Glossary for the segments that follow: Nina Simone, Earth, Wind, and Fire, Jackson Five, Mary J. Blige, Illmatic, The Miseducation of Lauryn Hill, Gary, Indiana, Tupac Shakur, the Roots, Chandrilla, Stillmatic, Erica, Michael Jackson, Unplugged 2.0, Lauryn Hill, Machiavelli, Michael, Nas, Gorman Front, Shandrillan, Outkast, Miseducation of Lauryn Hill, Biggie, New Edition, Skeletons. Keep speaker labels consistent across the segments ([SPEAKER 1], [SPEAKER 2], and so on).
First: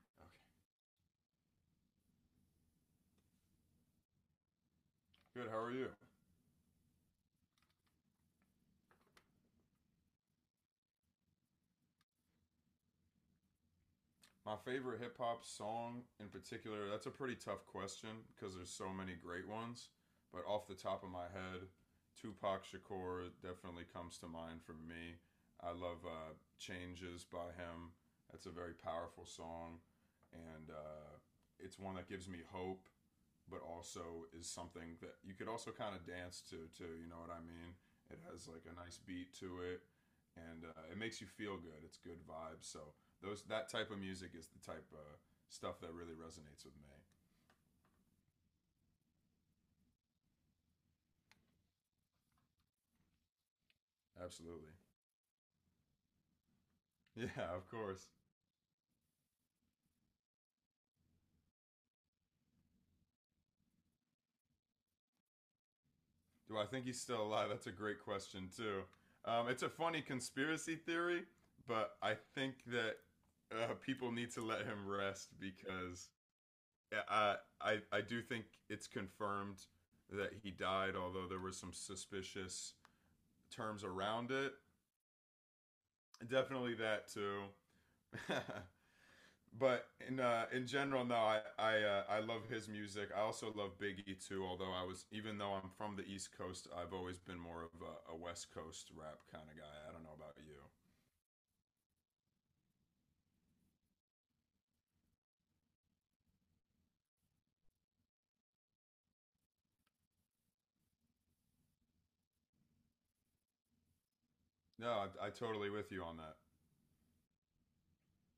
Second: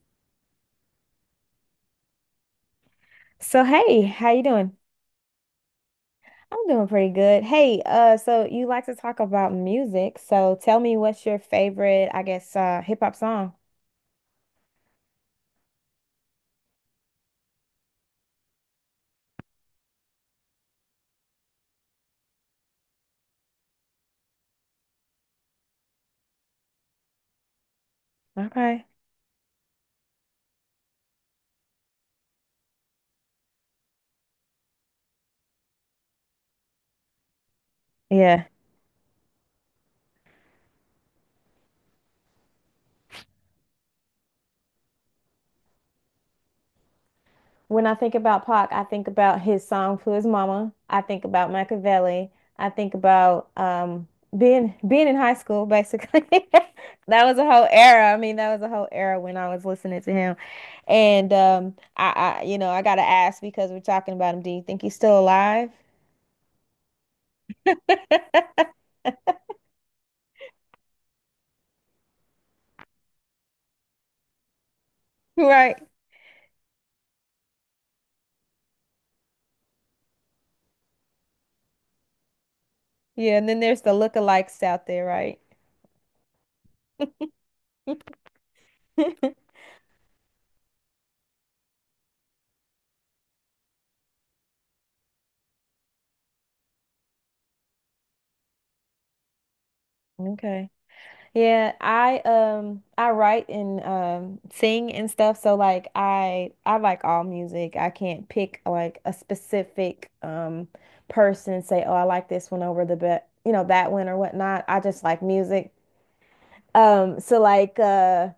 [SPEAKER 1] Okay.
[SPEAKER 2] So hey, how you doing?
[SPEAKER 1] Good. How are you?
[SPEAKER 2] I'm doing pretty good. Hey, so you like to talk about music. So tell me what's your favorite, hip hop song?
[SPEAKER 1] My favorite hip hop song in particular, that's a pretty tough question because there's so many great ones. But off the top of my head, Tupac Shakur definitely comes to mind for me. I love Changes by him. That's a very
[SPEAKER 2] Okay.
[SPEAKER 1] powerful song. And it's one that gives me hope, but also is something that you could also kind of dance to, too. You know what I mean? It
[SPEAKER 2] Yeah.
[SPEAKER 1] has like a nice beat to it and it makes you feel good. It's good vibes. So those, that type of music is the type of stuff that really resonates with me.
[SPEAKER 2] When I think about Pac, I think about his song to his mama. I think about Machiavelli. I think about um
[SPEAKER 1] Absolutely.
[SPEAKER 2] being being in high school, basically. That was a
[SPEAKER 1] Yeah,
[SPEAKER 2] whole
[SPEAKER 1] of course.
[SPEAKER 2] era. I mean, that was a whole era when I was listening to him. And I gotta ask because we're talking about him. Do you think he's still alive?
[SPEAKER 1] Do I think he's still alive? That's a great question too. It's a funny conspiracy theory, but I think that people need to let him rest
[SPEAKER 2] Right.
[SPEAKER 1] because, yeah, I do think it's confirmed that he died, although there were some suspicious
[SPEAKER 2] Yeah, and then there's
[SPEAKER 1] terms
[SPEAKER 2] the
[SPEAKER 1] around it.
[SPEAKER 2] lookalikes out there, right?
[SPEAKER 1] Definitely that too. But in general, no, I love his music. I also love Biggie too. Although I was, even though I'm from the East Coast, I've always been more of a, West Coast rap kind of guy. I don't know about you.
[SPEAKER 2] Okay. Yeah, I write and sing and stuff, so like I like all music. I can't pick like a specific person and say, "Oh, I like this one over the bet, you know, that one or whatnot." I
[SPEAKER 1] No,
[SPEAKER 2] just like
[SPEAKER 1] I totally
[SPEAKER 2] music.
[SPEAKER 1] with you on that.
[SPEAKER 2] Um so like uh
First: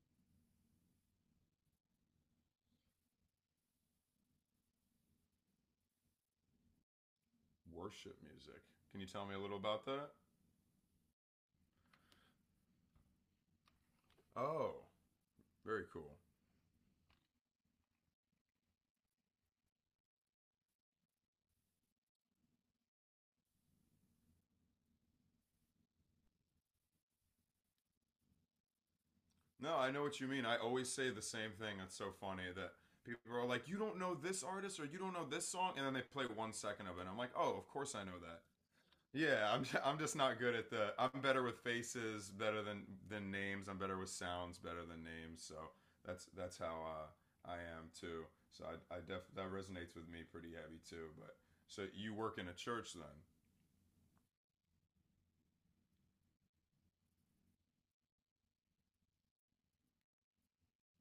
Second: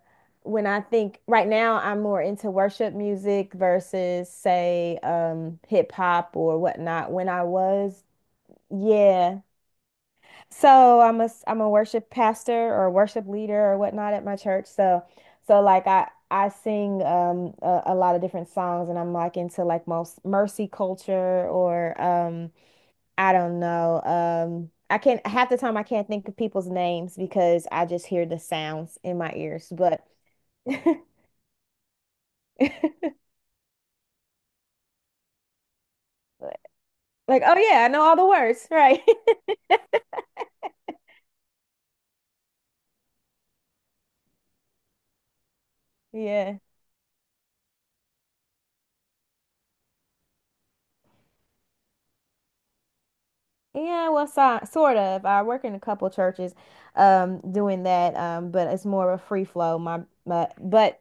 [SPEAKER 2] when I think right now I'm more into worship music versus say hip hop or whatnot. When I was.
[SPEAKER 1] Worship music. Can you tell me
[SPEAKER 2] Yeah.
[SPEAKER 1] a little about that?
[SPEAKER 2] So I'm a worship pastor or worship leader or whatnot at my church.
[SPEAKER 1] Oh,
[SPEAKER 2] So so
[SPEAKER 1] very
[SPEAKER 2] like I
[SPEAKER 1] cool.
[SPEAKER 2] I sing a lot of different songs and I'm like into like most mercy culture or I don't know. I can't Half the time I can't think of people's names because I just hear the sounds in my ears.
[SPEAKER 1] No, I know
[SPEAKER 2] But
[SPEAKER 1] what you mean. I always say the same thing. That's so funny
[SPEAKER 2] like
[SPEAKER 1] that people are like, "You don't know this artist or you don't know this song," and then they play 1 second of it. I'm like, "Oh,
[SPEAKER 2] oh
[SPEAKER 1] of
[SPEAKER 2] yeah, I
[SPEAKER 1] course
[SPEAKER 2] know
[SPEAKER 1] I
[SPEAKER 2] all
[SPEAKER 1] know
[SPEAKER 2] the
[SPEAKER 1] that."
[SPEAKER 2] words, right.
[SPEAKER 1] Yeah, I'm I'm just not good at the. I'm better with faces, better than names. I'm better with sounds, better than names. So that's
[SPEAKER 2] Yeah.
[SPEAKER 1] how I am too. So I def that resonates with me pretty heavy too. But so you work in a church then,
[SPEAKER 2] Yeah, well, so, sort of. I work in a couple churches, doing that. But it's more of a free flow.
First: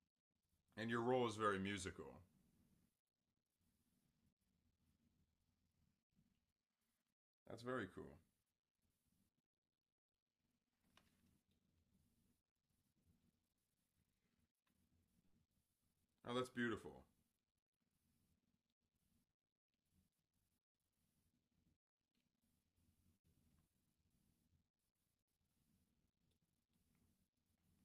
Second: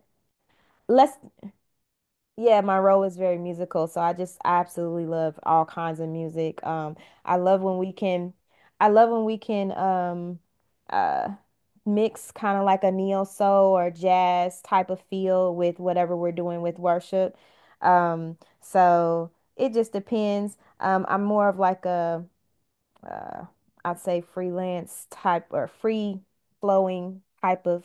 [SPEAKER 1] and your
[SPEAKER 2] let's,
[SPEAKER 1] role is very musical.
[SPEAKER 2] yeah, my role is very musical. So I absolutely love all kinds of music. I love
[SPEAKER 1] That's
[SPEAKER 2] when
[SPEAKER 1] very
[SPEAKER 2] we
[SPEAKER 1] cool.
[SPEAKER 2] can, I love when we can, uh, mix kind of like a neo soul or jazz type of feel with whatever we're
[SPEAKER 1] Oh, that's
[SPEAKER 2] doing with
[SPEAKER 1] beautiful.
[SPEAKER 2] worship. So it just depends. I'm more of like a uh, I'd say freelance type or free flowing type of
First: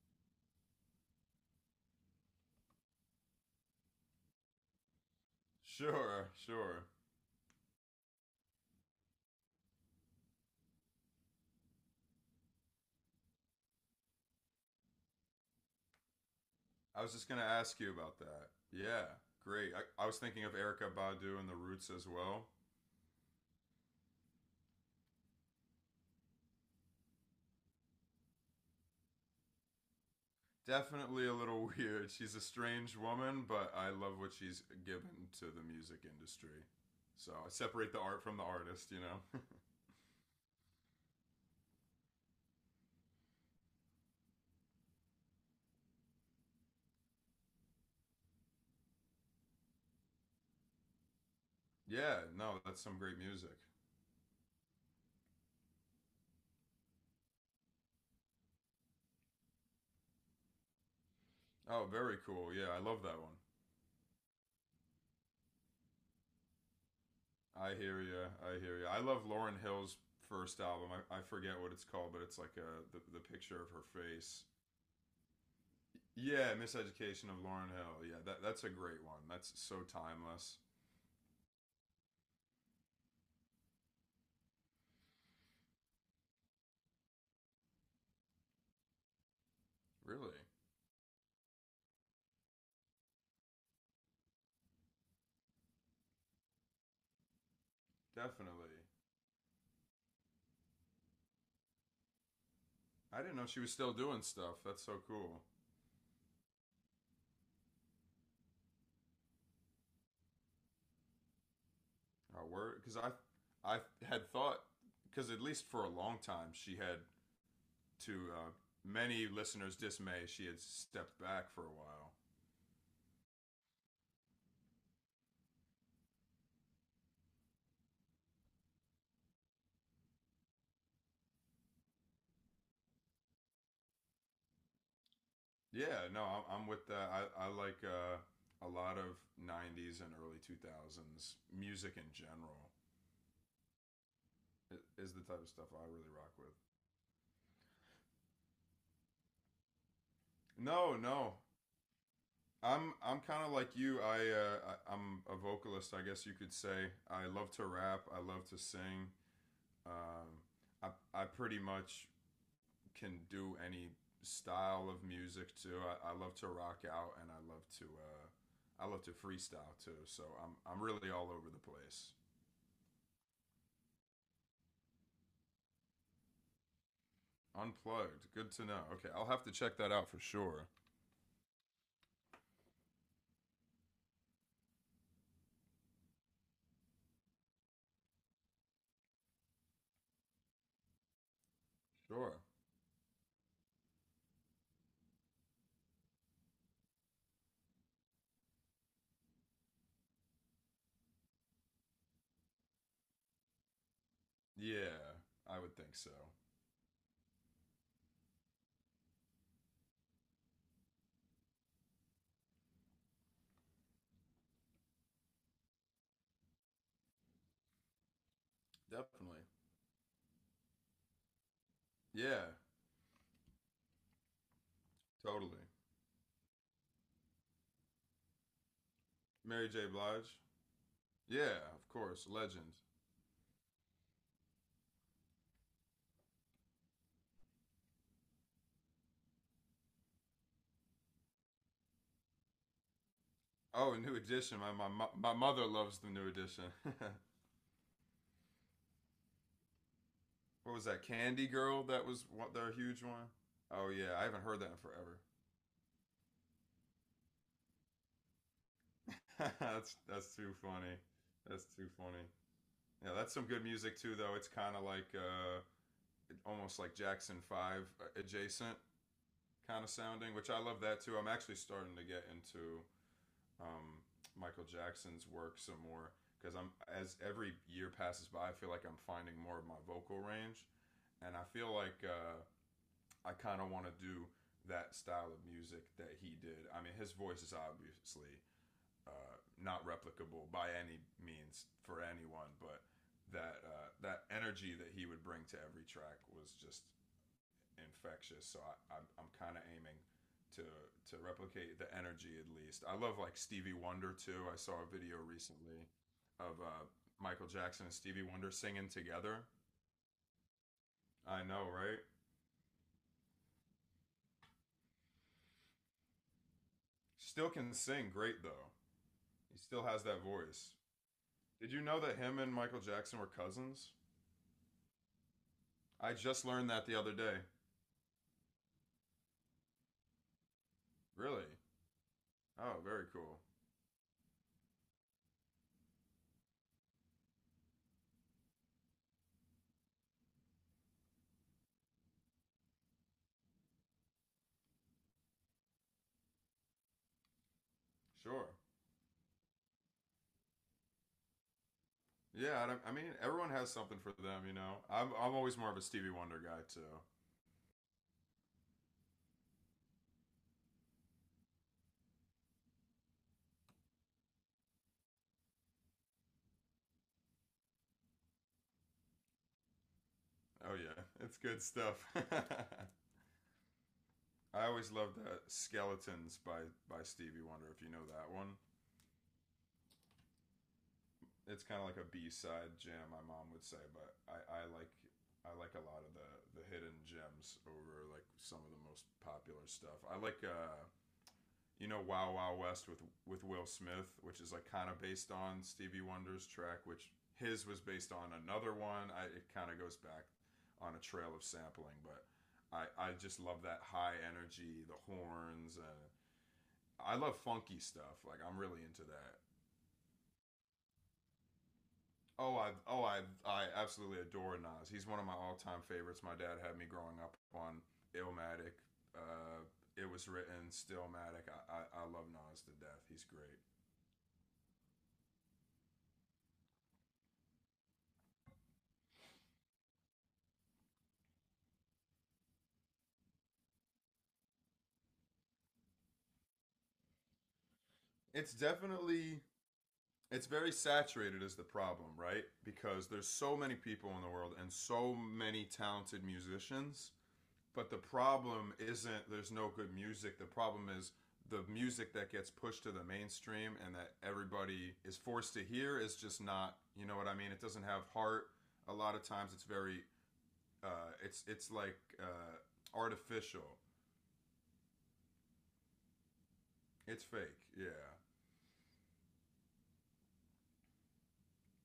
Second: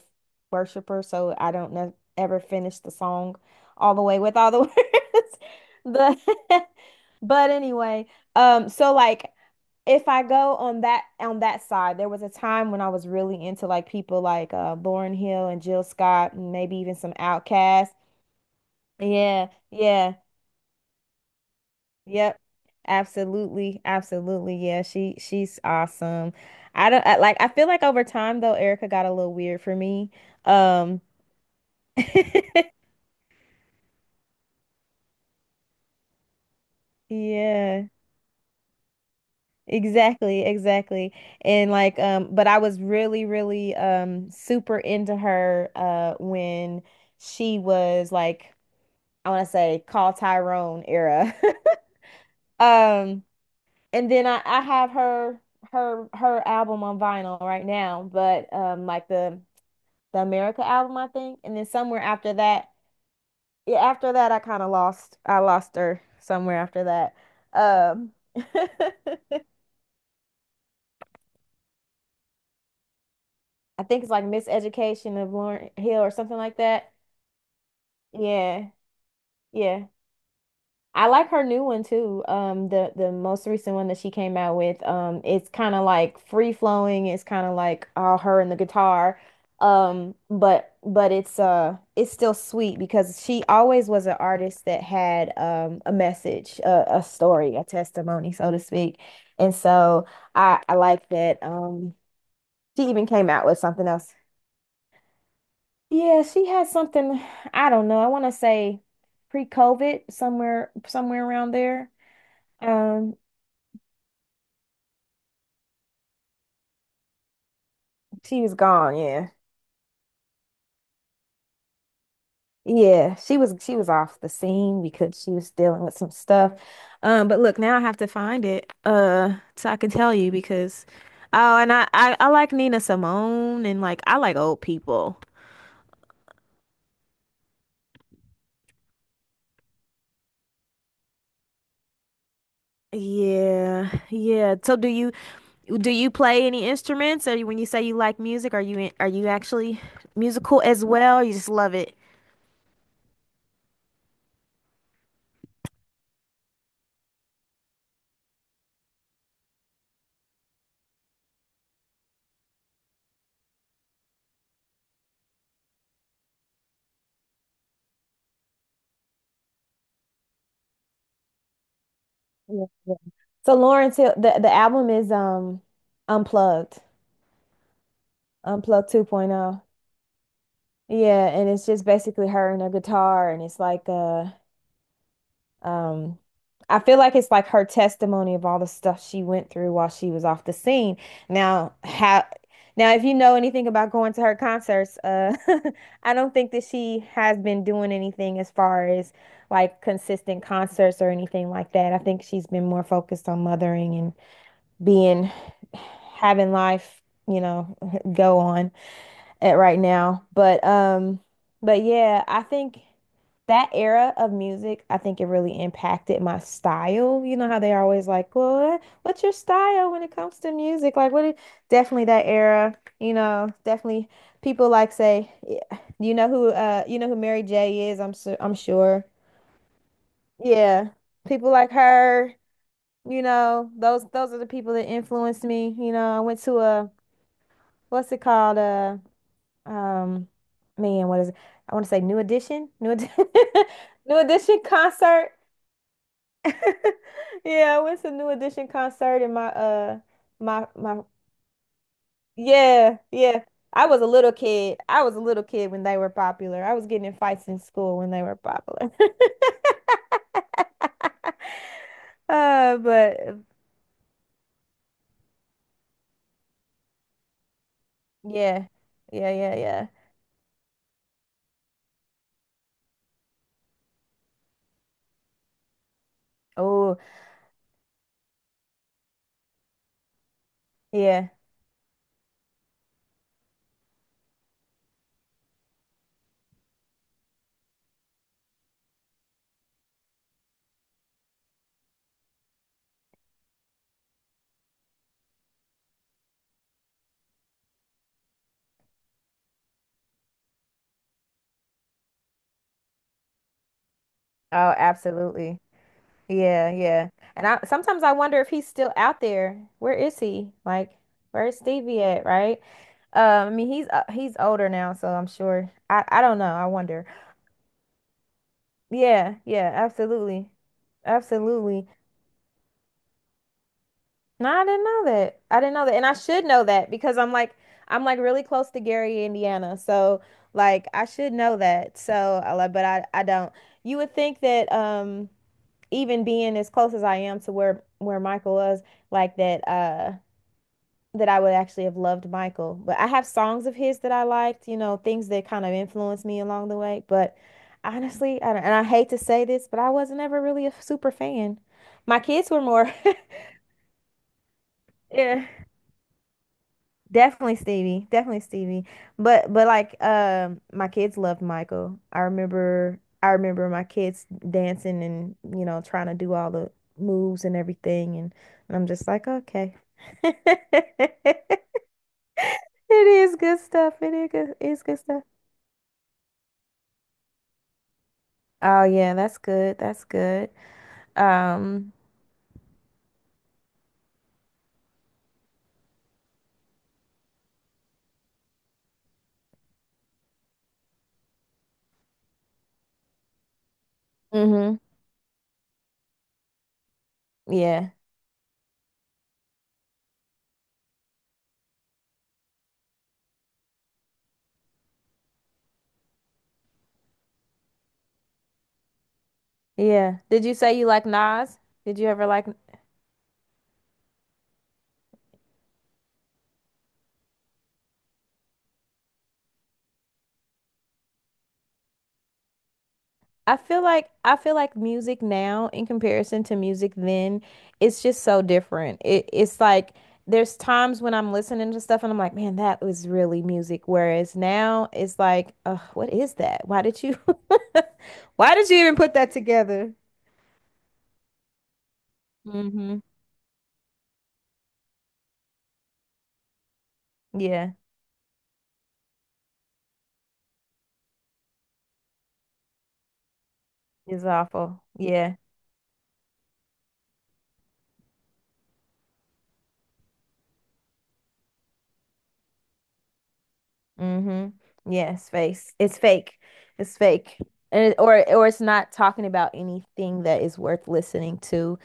[SPEAKER 2] worshiper. So I don't ne ever finish the song all the way with all the words. But
[SPEAKER 1] Sure, sure.
[SPEAKER 2] but anyway, so like if I go on that side, there was a time when I was really into like people like Lauryn Hill and Jill Scott and maybe even
[SPEAKER 1] I
[SPEAKER 2] some
[SPEAKER 1] was just gonna ask
[SPEAKER 2] Outkast.
[SPEAKER 1] you about that. Yeah,
[SPEAKER 2] Yeah,
[SPEAKER 1] great. I
[SPEAKER 2] yeah.
[SPEAKER 1] was thinking of Erica Badu and the Roots as
[SPEAKER 2] Yep.
[SPEAKER 1] well.
[SPEAKER 2] Absolutely. Absolutely. Yeah, she's awesome. I don't I, like I feel like over time though, Erica got a little weird for me. Um.
[SPEAKER 1] Definitely a little weird. She's a strange woman, but I love what she's given to the music industry. So I
[SPEAKER 2] Yeah.
[SPEAKER 1] separate the art from the artist, you know?
[SPEAKER 2] Exactly, exactly. And like but I was really, really super into her when she was like, I want to say, call Tyrone era.
[SPEAKER 1] Yeah, no, that's some great
[SPEAKER 2] Um,
[SPEAKER 1] music.
[SPEAKER 2] and then I have her album on vinyl right now, but like the America album, I think. And then
[SPEAKER 1] Oh,
[SPEAKER 2] somewhere
[SPEAKER 1] very
[SPEAKER 2] after
[SPEAKER 1] cool. Yeah,
[SPEAKER 2] that,
[SPEAKER 1] I love that one.
[SPEAKER 2] yeah, after that I kind of lost her somewhere after that.
[SPEAKER 1] I hear
[SPEAKER 2] Um.
[SPEAKER 1] you. I hear you. I love Lauren Hill's first album. I forget what it's called, but it's like the picture of
[SPEAKER 2] I
[SPEAKER 1] her
[SPEAKER 2] think it's like
[SPEAKER 1] face.
[SPEAKER 2] Miseducation of Lauryn Hill or something
[SPEAKER 1] Yeah,
[SPEAKER 2] like that.
[SPEAKER 1] Miseducation of Lauren Hill. Yeah, that's a
[SPEAKER 2] Yeah.
[SPEAKER 1] great one. That's so
[SPEAKER 2] Yeah.
[SPEAKER 1] timeless.
[SPEAKER 2] I like her new one too. The most recent one that she came out with, it's kind of like free flowing. It's kind of like all her and the guitar,
[SPEAKER 1] Really?
[SPEAKER 2] but it's still sweet because she always was an artist that had a message, a story, a testimony, so to
[SPEAKER 1] Definitely.
[SPEAKER 2] speak. And so I like that. She even
[SPEAKER 1] I
[SPEAKER 2] came
[SPEAKER 1] didn't
[SPEAKER 2] out
[SPEAKER 1] know
[SPEAKER 2] with
[SPEAKER 1] she was
[SPEAKER 2] something
[SPEAKER 1] still
[SPEAKER 2] else.
[SPEAKER 1] doing stuff. That's so cool.
[SPEAKER 2] Yeah, she has something. I don't know. I want to say pre-COVID, somewhere around there.
[SPEAKER 1] Oh, word, because I,
[SPEAKER 2] Um,
[SPEAKER 1] I had thought, because at least for a long time she had, to
[SPEAKER 2] She
[SPEAKER 1] uh,
[SPEAKER 2] was gone,
[SPEAKER 1] many
[SPEAKER 2] yeah.
[SPEAKER 1] listeners' dismay, she had stepped back for a while.
[SPEAKER 2] Yeah, she was off the scene because she was dealing with some stuff. But look, now I have to find it so I can tell you because oh, and I like Nina Simone and like I like old people.
[SPEAKER 1] Yeah, no, I'm with that. I like a lot of '90s and early 2000s music in general.
[SPEAKER 2] Yeah. Yeah. So do
[SPEAKER 1] i-
[SPEAKER 2] you,
[SPEAKER 1] Is the type of stuff I
[SPEAKER 2] do you
[SPEAKER 1] really rock
[SPEAKER 2] play
[SPEAKER 1] with.
[SPEAKER 2] any instruments? Or when you say you like music, are you actually musical as
[SPEAKER 1] No,
[SPEAKER 2] well? Or you
[SPEAKER 1] no,
[SPEAKER 2] just love it?
[SPEAKER 1] I'm kind of like you. I'm a vocalist, I guess you could say. I love to rap. I love to sing. Um, I I pretty much can do any style of music too. I love to rock out and I love to freestyle too. So I'm really all over the place.
[SPEAKER 2] Yeah, yeah. So Lawrence Hill, the album is Unplugged,
[SPEAKER 1] Unplugged. Good to know.
[SPEAKER 2] Unplugged
[SPEAKER 1] Okay, I'll have to
[SPEAKER 2] 2.0.
[SPEAKER 1] check that out for sure.
[SPEAKER 2] Yeah, and it's just basically her and her guitar, and it's like um I feel like it's like her testimony of all the stuff she went through while she was off the scene. Now, how
[SPEAKER 1] Sure.
[SPEAKER 2] Now if you know anything about going to her concerts, I don't think that she has been doing anything as far as like consistent concerts or anything like that. I think she's been more focused on mothering and
[SPEAKER 1] Yeah,
[SPEAKER 2] being,
[SPEAKER 1] I would think so.
[SPEAKER 2] having life, you know, go on at right now. But yeah, I think that era of music, I think it really impacted my style. You know how they're always like, "Well, what- what's your
[SPEAKER 1] Definitely.
[SPEAKER 2] style when it comes to music?" Like what is definitely that
[SPEAKER 1] Yeah,
[SPEAKER 2] era, you know, definitely people like, say, yeah,
[SPEAKER 1] totally.
[SPEAKER 2] you know who Mary J is, I'm sure.
[SPEAKER 1] Mary J. Blige.
[SPEAKER 2] Yeah. People like
[SPEAKER 1] Yeah, of course.
[SPEAKER 2] her,
[SPEAKER 1] Legend.
[SPEAKER 2] you know, those are the people that influenced me. You know, I went to a, what's it called? Um, man, what is it? I want to say New Edition,
[SPEAKER 1] Oh, New
[SPEAKER 2] New
[SPEAKER 1] Edition.
[SPEAKER 2] Edition
[SPEAKER 1] My my mo-
[SPEAKER 2] concert.
[SPEAKER 1] my mother loves the New Edition.
[SPEAKER 2] Yeah, I went to New Edition concert in
[SPEAKER 1] What was
[SPEAKER 2] my.
[SPEAKER 1] that? Candy Girl. That was what their
[SPEAKER 2] Yeah,
[SPEAKER 1] huge one.
[SPEAKER 2] yeah. I
[SPEAKER 1] Oh
[SPEAKER 2] was a
[SPEAKER 1] yeah, I
[SPEAKER 2] little
[SPEAKER 1] haven't heard that in
[SPEAKER 2] kid. I was
[SPEAKER 1] forever.
[SPEAKER 2] a little kid when they were popular. I was getting in fights in school when they were popular.
[SPEAKER 1] That's too funny. That's too funny. Yeah, that's
[SPEAKER 2] But
[SPEAKER 1] some good music too, though. It's kind of like almost like Jackson Five
[SPEAKER 2] yeah.
[SPEAKER 1] adjacent
[SPEAKER 2] Yeah, yeah,
[SPEAKER 1] kind
[SPEAKER 2] yeah.
[SPEAKER 1] of sounding, which I love that too. I'm actually starting to get into um, Michael Jackson's work some more because, I'm
[SPEAKER 2] Oh,
[SPEAKER 1] as every year passes by, I feel like I'm finding more of my vocal range,
[SPEAKER 2] yeah.
[SPEAKER 1] and I feel like I kind of want to do that style of music that he did. I mean, his voice is obviously not replicable by any means for anyone, but that energy that he would bring to every track was just infectious. So I'm kind of aiming to to replicate the energy at least. I love like Stevie Wonder too. I
[SPEAKER 2] Oh,
[SPEAKER 1] saw a video
[SPEAKER 2] absolutely.
[SPEAKER 1] recently of
[SPEAKER 2] Yeah, yeah. And
[SPEAKER 1] Michael
[SPEAKER 2] I
[SPEAKER 1] Jackson and
[SPEAKER 2] sometimes I
[SPEAKER 1] Stevie
[SPEAKER 2] wonder if
[SPEAKER 1] Wonder
[SPEAKER 2] he's
[SPEAKER 1] singing
[SPEAKER 2] still out
[SPEAKER 1] together.
[SPEAKER 2] there. Where is he? Like,
[SPEAKER 1] I
[SPEAKER 2] where's
[SPEAKER 1] know, right?
[SPEAKER 2] Stevie at, right? Um, I mean, he's older now, so I'm sure. I don't know. I wonder.
[SPEAKER 1] Still can sing great though.
[SPEAKER 2] Yeah,
[SPEAKER 1] He
[SPEAKER 2] yeah,
[SPEAKER 1] still has that
[SPEAKER 2] absolutely.
[SPEAKER 1] voice. Did you
[SPEAKER 2] Absolutely.
[SPEAKER 1] know that him and Michael Jackson were cousins?
[SPEAKER 2] No, I didn't know that. I didn't know that. And I
[SPEAKER 1] I
[SPEAKER 2] should
[SPEAKER 1] just
[SPEAKER 2] know
[SPEAKER 1] learned that
[SPEAKER 2] that
[SPEAKER 1] the other
[SPEAKER 2] because
[SPEAKER 1] day.
[SPEAKER 2] I'm like really close to Gary, Indiana. So, like I should
[SPEAKER 1] Really?
[SPEAKER 2] know that. I like,
[SPEAKER 1] Oh,
[SPEAKER 2] but
[SPEAKER 1] very
[SPEAKER 2] I
[SPEAKER 1] cool.
[SPEAKER 2] don't. You would think that even being as close as I am to where Michael was, like that I would actually have loved Michael, but I have songs of his that I liked, you know, things that kind of influenced me along the way. But honestly,
[SPEAKER 1] Sure.
[SPEAKER 2] I don't, and I hate to say this, but I wasn't ever really a super fan. My kids were
[SPEAKER 1] Yeah, I, don't-
[SPEAKER 2] more,
[SPEAKER 1] I mean, everyone has something for them, you know. I'm I'm
[SPEAKER 2] yeah,
[SPEAKER 1] always more of a Stevie Wonder guy too.
[SPEAKER 2] definitely Stevie, definitely Stevie. But like, my kids loved Michael. I remember my kids dancing and you know trying to do all the moves and everything, and I'm just like, okay.
[SPEAKER 1] Oh yeah, it's good stuff.
[SPEAKER 2] It is good stuff. It
[SPEAKER 1] I
[SPEAKER 2] is
[SPEAKER 1] always
[SPEAKER 2] good
[SPEAKER 1] loved
[SPEAKER 2] stuff.
[SPEAKER 1] that "Skeletons" by Stevie Wonder. If you know that one,
[SPEAKER 2] Oh yeah, that's good. That's good.
[SPEAKER 1] it's kind of
[SPEAKER 2] Um,
[SPEAKER 1] like a B side jam. My mom would say, but I like a lot of the hidden gems over like some of the most popular stuff. I like you know Wow Wow West with Will Smith, which is like
[SPEAKER 2] mhm.
[SPEAKER 1] kind of based on Stevie Wonder's track, which his was
[SPEAKER 2] Yeah.
[SPEAKER 1] based on another one. It kind of goes back on a trail of sampling, but I just love that high energy, the horns, and I love funky stuff. Like I'm really into that.
[SPEAKER 2] Yeah. Did you say you like Nas? Did you ever like,
[SPEAKER 1] Oh, I absolutely adore Nas. He's one of my all-time favorites. My dad had me growing up on Illmatic. Uh, it was written Stillmatic. I love Nas to death. He's great.
[SPEAKER 2] I feel like music now in comparison to music then, it's just so different. It it's like there's times when I'm listening to stuff and I'm like, man, that was really music. Whereas now it's like, what is that? Why did you
[SPEAKER 1] It's
[SPEAKER 2] why did you even put that
[SPEAKER 1] definitely
[SPEAKER 2] together?
[SPEAKER 1] it's very saturated is the problem, right?
[SPEAKER 2] Mm-hmm.
[SPEAKER 1] Because there's so many people in the world and so many talented musicians,
[SPEAKER 2] Yeah.
[SPEAKER 1] but the problem isn't there's no good music. The problem is the music that gets pushed to the mainstream and that
[SPEAKER 2] It's awful.
[SPEAKER 1] everybody is
[SPEAKER 2] Yeah.
[SPEAKER 1] forced to hear is just not, you know what I mean? It doesn't have heart. A lot of times it's very it's like artificial.
[SPEAKER 2] Mm-hmm. Yes, face. It's fake. It's
[SPEAKER 1] It's
[SPEAKER 2] fake.
[SPEAKER 1] fake.
[SPEAKER 2] And it,
[SPEAKER 1] Yeah.
[SPEAKER 2] or it's not talking about anything that is worth listening to,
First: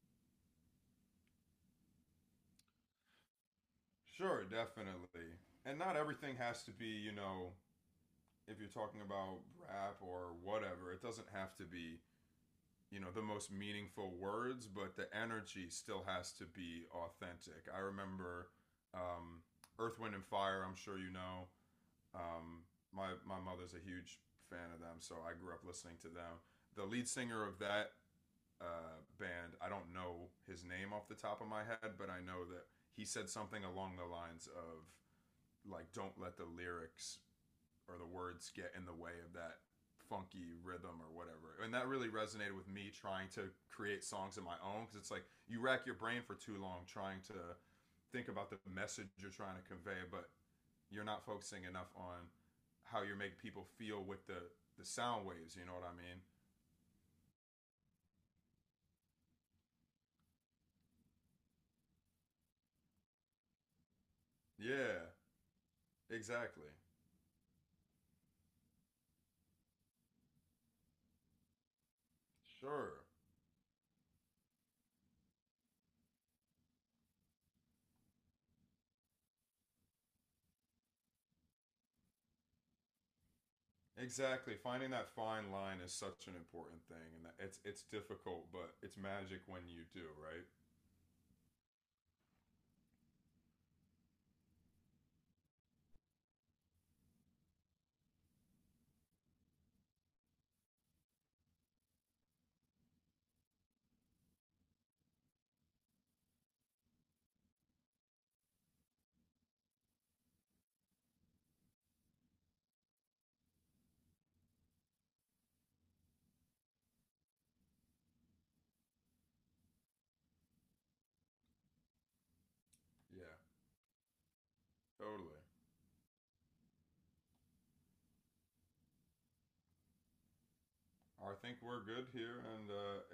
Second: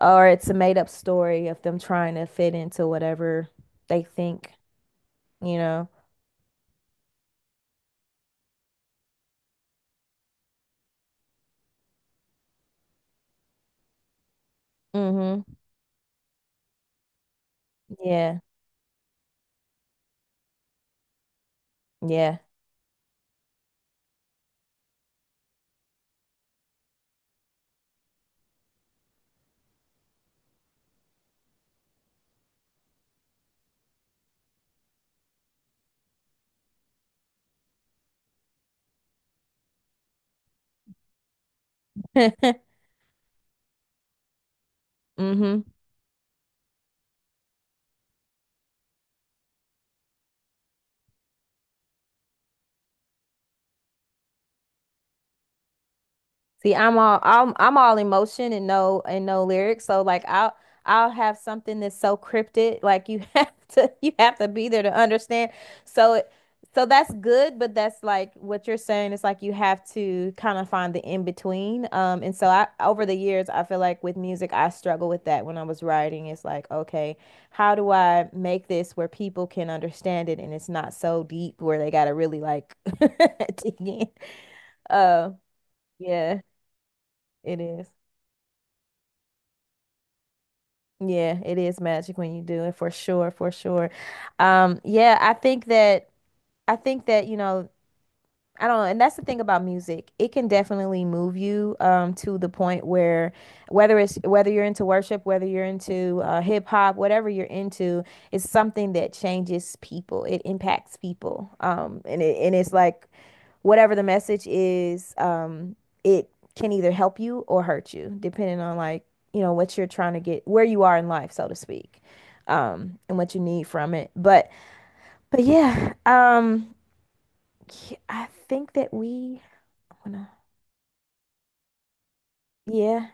[SPEAKER 2] or it's a made up story of them trying to fit into whatever they
[SPEAKER 1] Sure,
[SPEAKER 2] think,
[SPEAKER 1] definitely.
[SPEAKER 2] you
[SPEAKER 1] And
[SPEAKER 2] know.
[SPEAKER 1] not everything has to be, if you're talking about rap or whatever, it doesn't have to be, the most meaningful words, but the
[SPEAKER 2] Mm-hmm.
[SPEAKER 1] energy still has to be authentic. I
[SPEAKER 2] Yeah.
[SPEAKER 1] remember um, Earth, Wind, and Fire, I'm sure you know.
[SPEAKER 2] Yeah.
[SPEAKER 1] Um, my mother's a huge fan of them, so I grew up listening to them. The lead singer of that band, I don't know his name off the top of my head, but I know that he said something along the lines of, like, don't let the lyrics or the words get in the way of that funky rhythm or whatever. And that really resonated with me trying to create songs of my own because it's like you
[SPEAKER 2] Mm-hmm.
[SPEAKER 1] rack your brain for too long trying to think about the message you're trying to convey, but you're not focusing enough on how you make people feel with the sound waves. You know what I mean?
[SPEAKER 2] See, I'm all emotion and no, and no lyrics. So like I'll have something that's so cryptic, like you have to, you have to be there to
[SPEAKER 1] Yeah,
[SPEAKER 2] understand. So it
[SPEAKER 1] exactly.
[SPEAKER 2] so that's good, but that's like what you're saying is like you have to kind of find the in between. And so I,
[SPEAKER 1] Sure.
[SPEAKER 2] over the years, I feel like with music I struggle with that when I was writing. It's like, okay, how do I make this where people can understand it and it's not so deep where they gotta really like dig in.
[SPEAKER 1] Exactly. Finding that
[SPEAKER 2] Uh,
[SPEAKER 1] fine line is such an
[SPEAKER 2] yeah.
[SPEAKER 1] important thing, and that it's
[SPEAKER 2] It
[SPEAKER 1] it's
[SPEAKER 2] is.
[SPEAKER 1] difficult, but it's magic when you do, right?
[SPEAKER 2] Yeah, it is magic when you do it, for sure, for sure. Yeah, I think that, you know, I don't know, and that's the thing about music. It can definitely move you to the point where whether it's, whether you're into worship, whether you're into hip hop, whatever you're into, it's something that changes people. It impacts people. Um, and it and it's like whatever the message is, it can either help you or hurt you, depending on like, you know, what you're trying to get, where you are in life, so to speak, and
[SPEAKER 1] Yeah,
[SPEAKER 2] what you need from it.
[SPEAKER 1] totally.
[SPEAKER 2] But yeah, I think that we I wanna,
[SPEAKER 1] I think we're good here, and
[SPEAKER 2] yeah,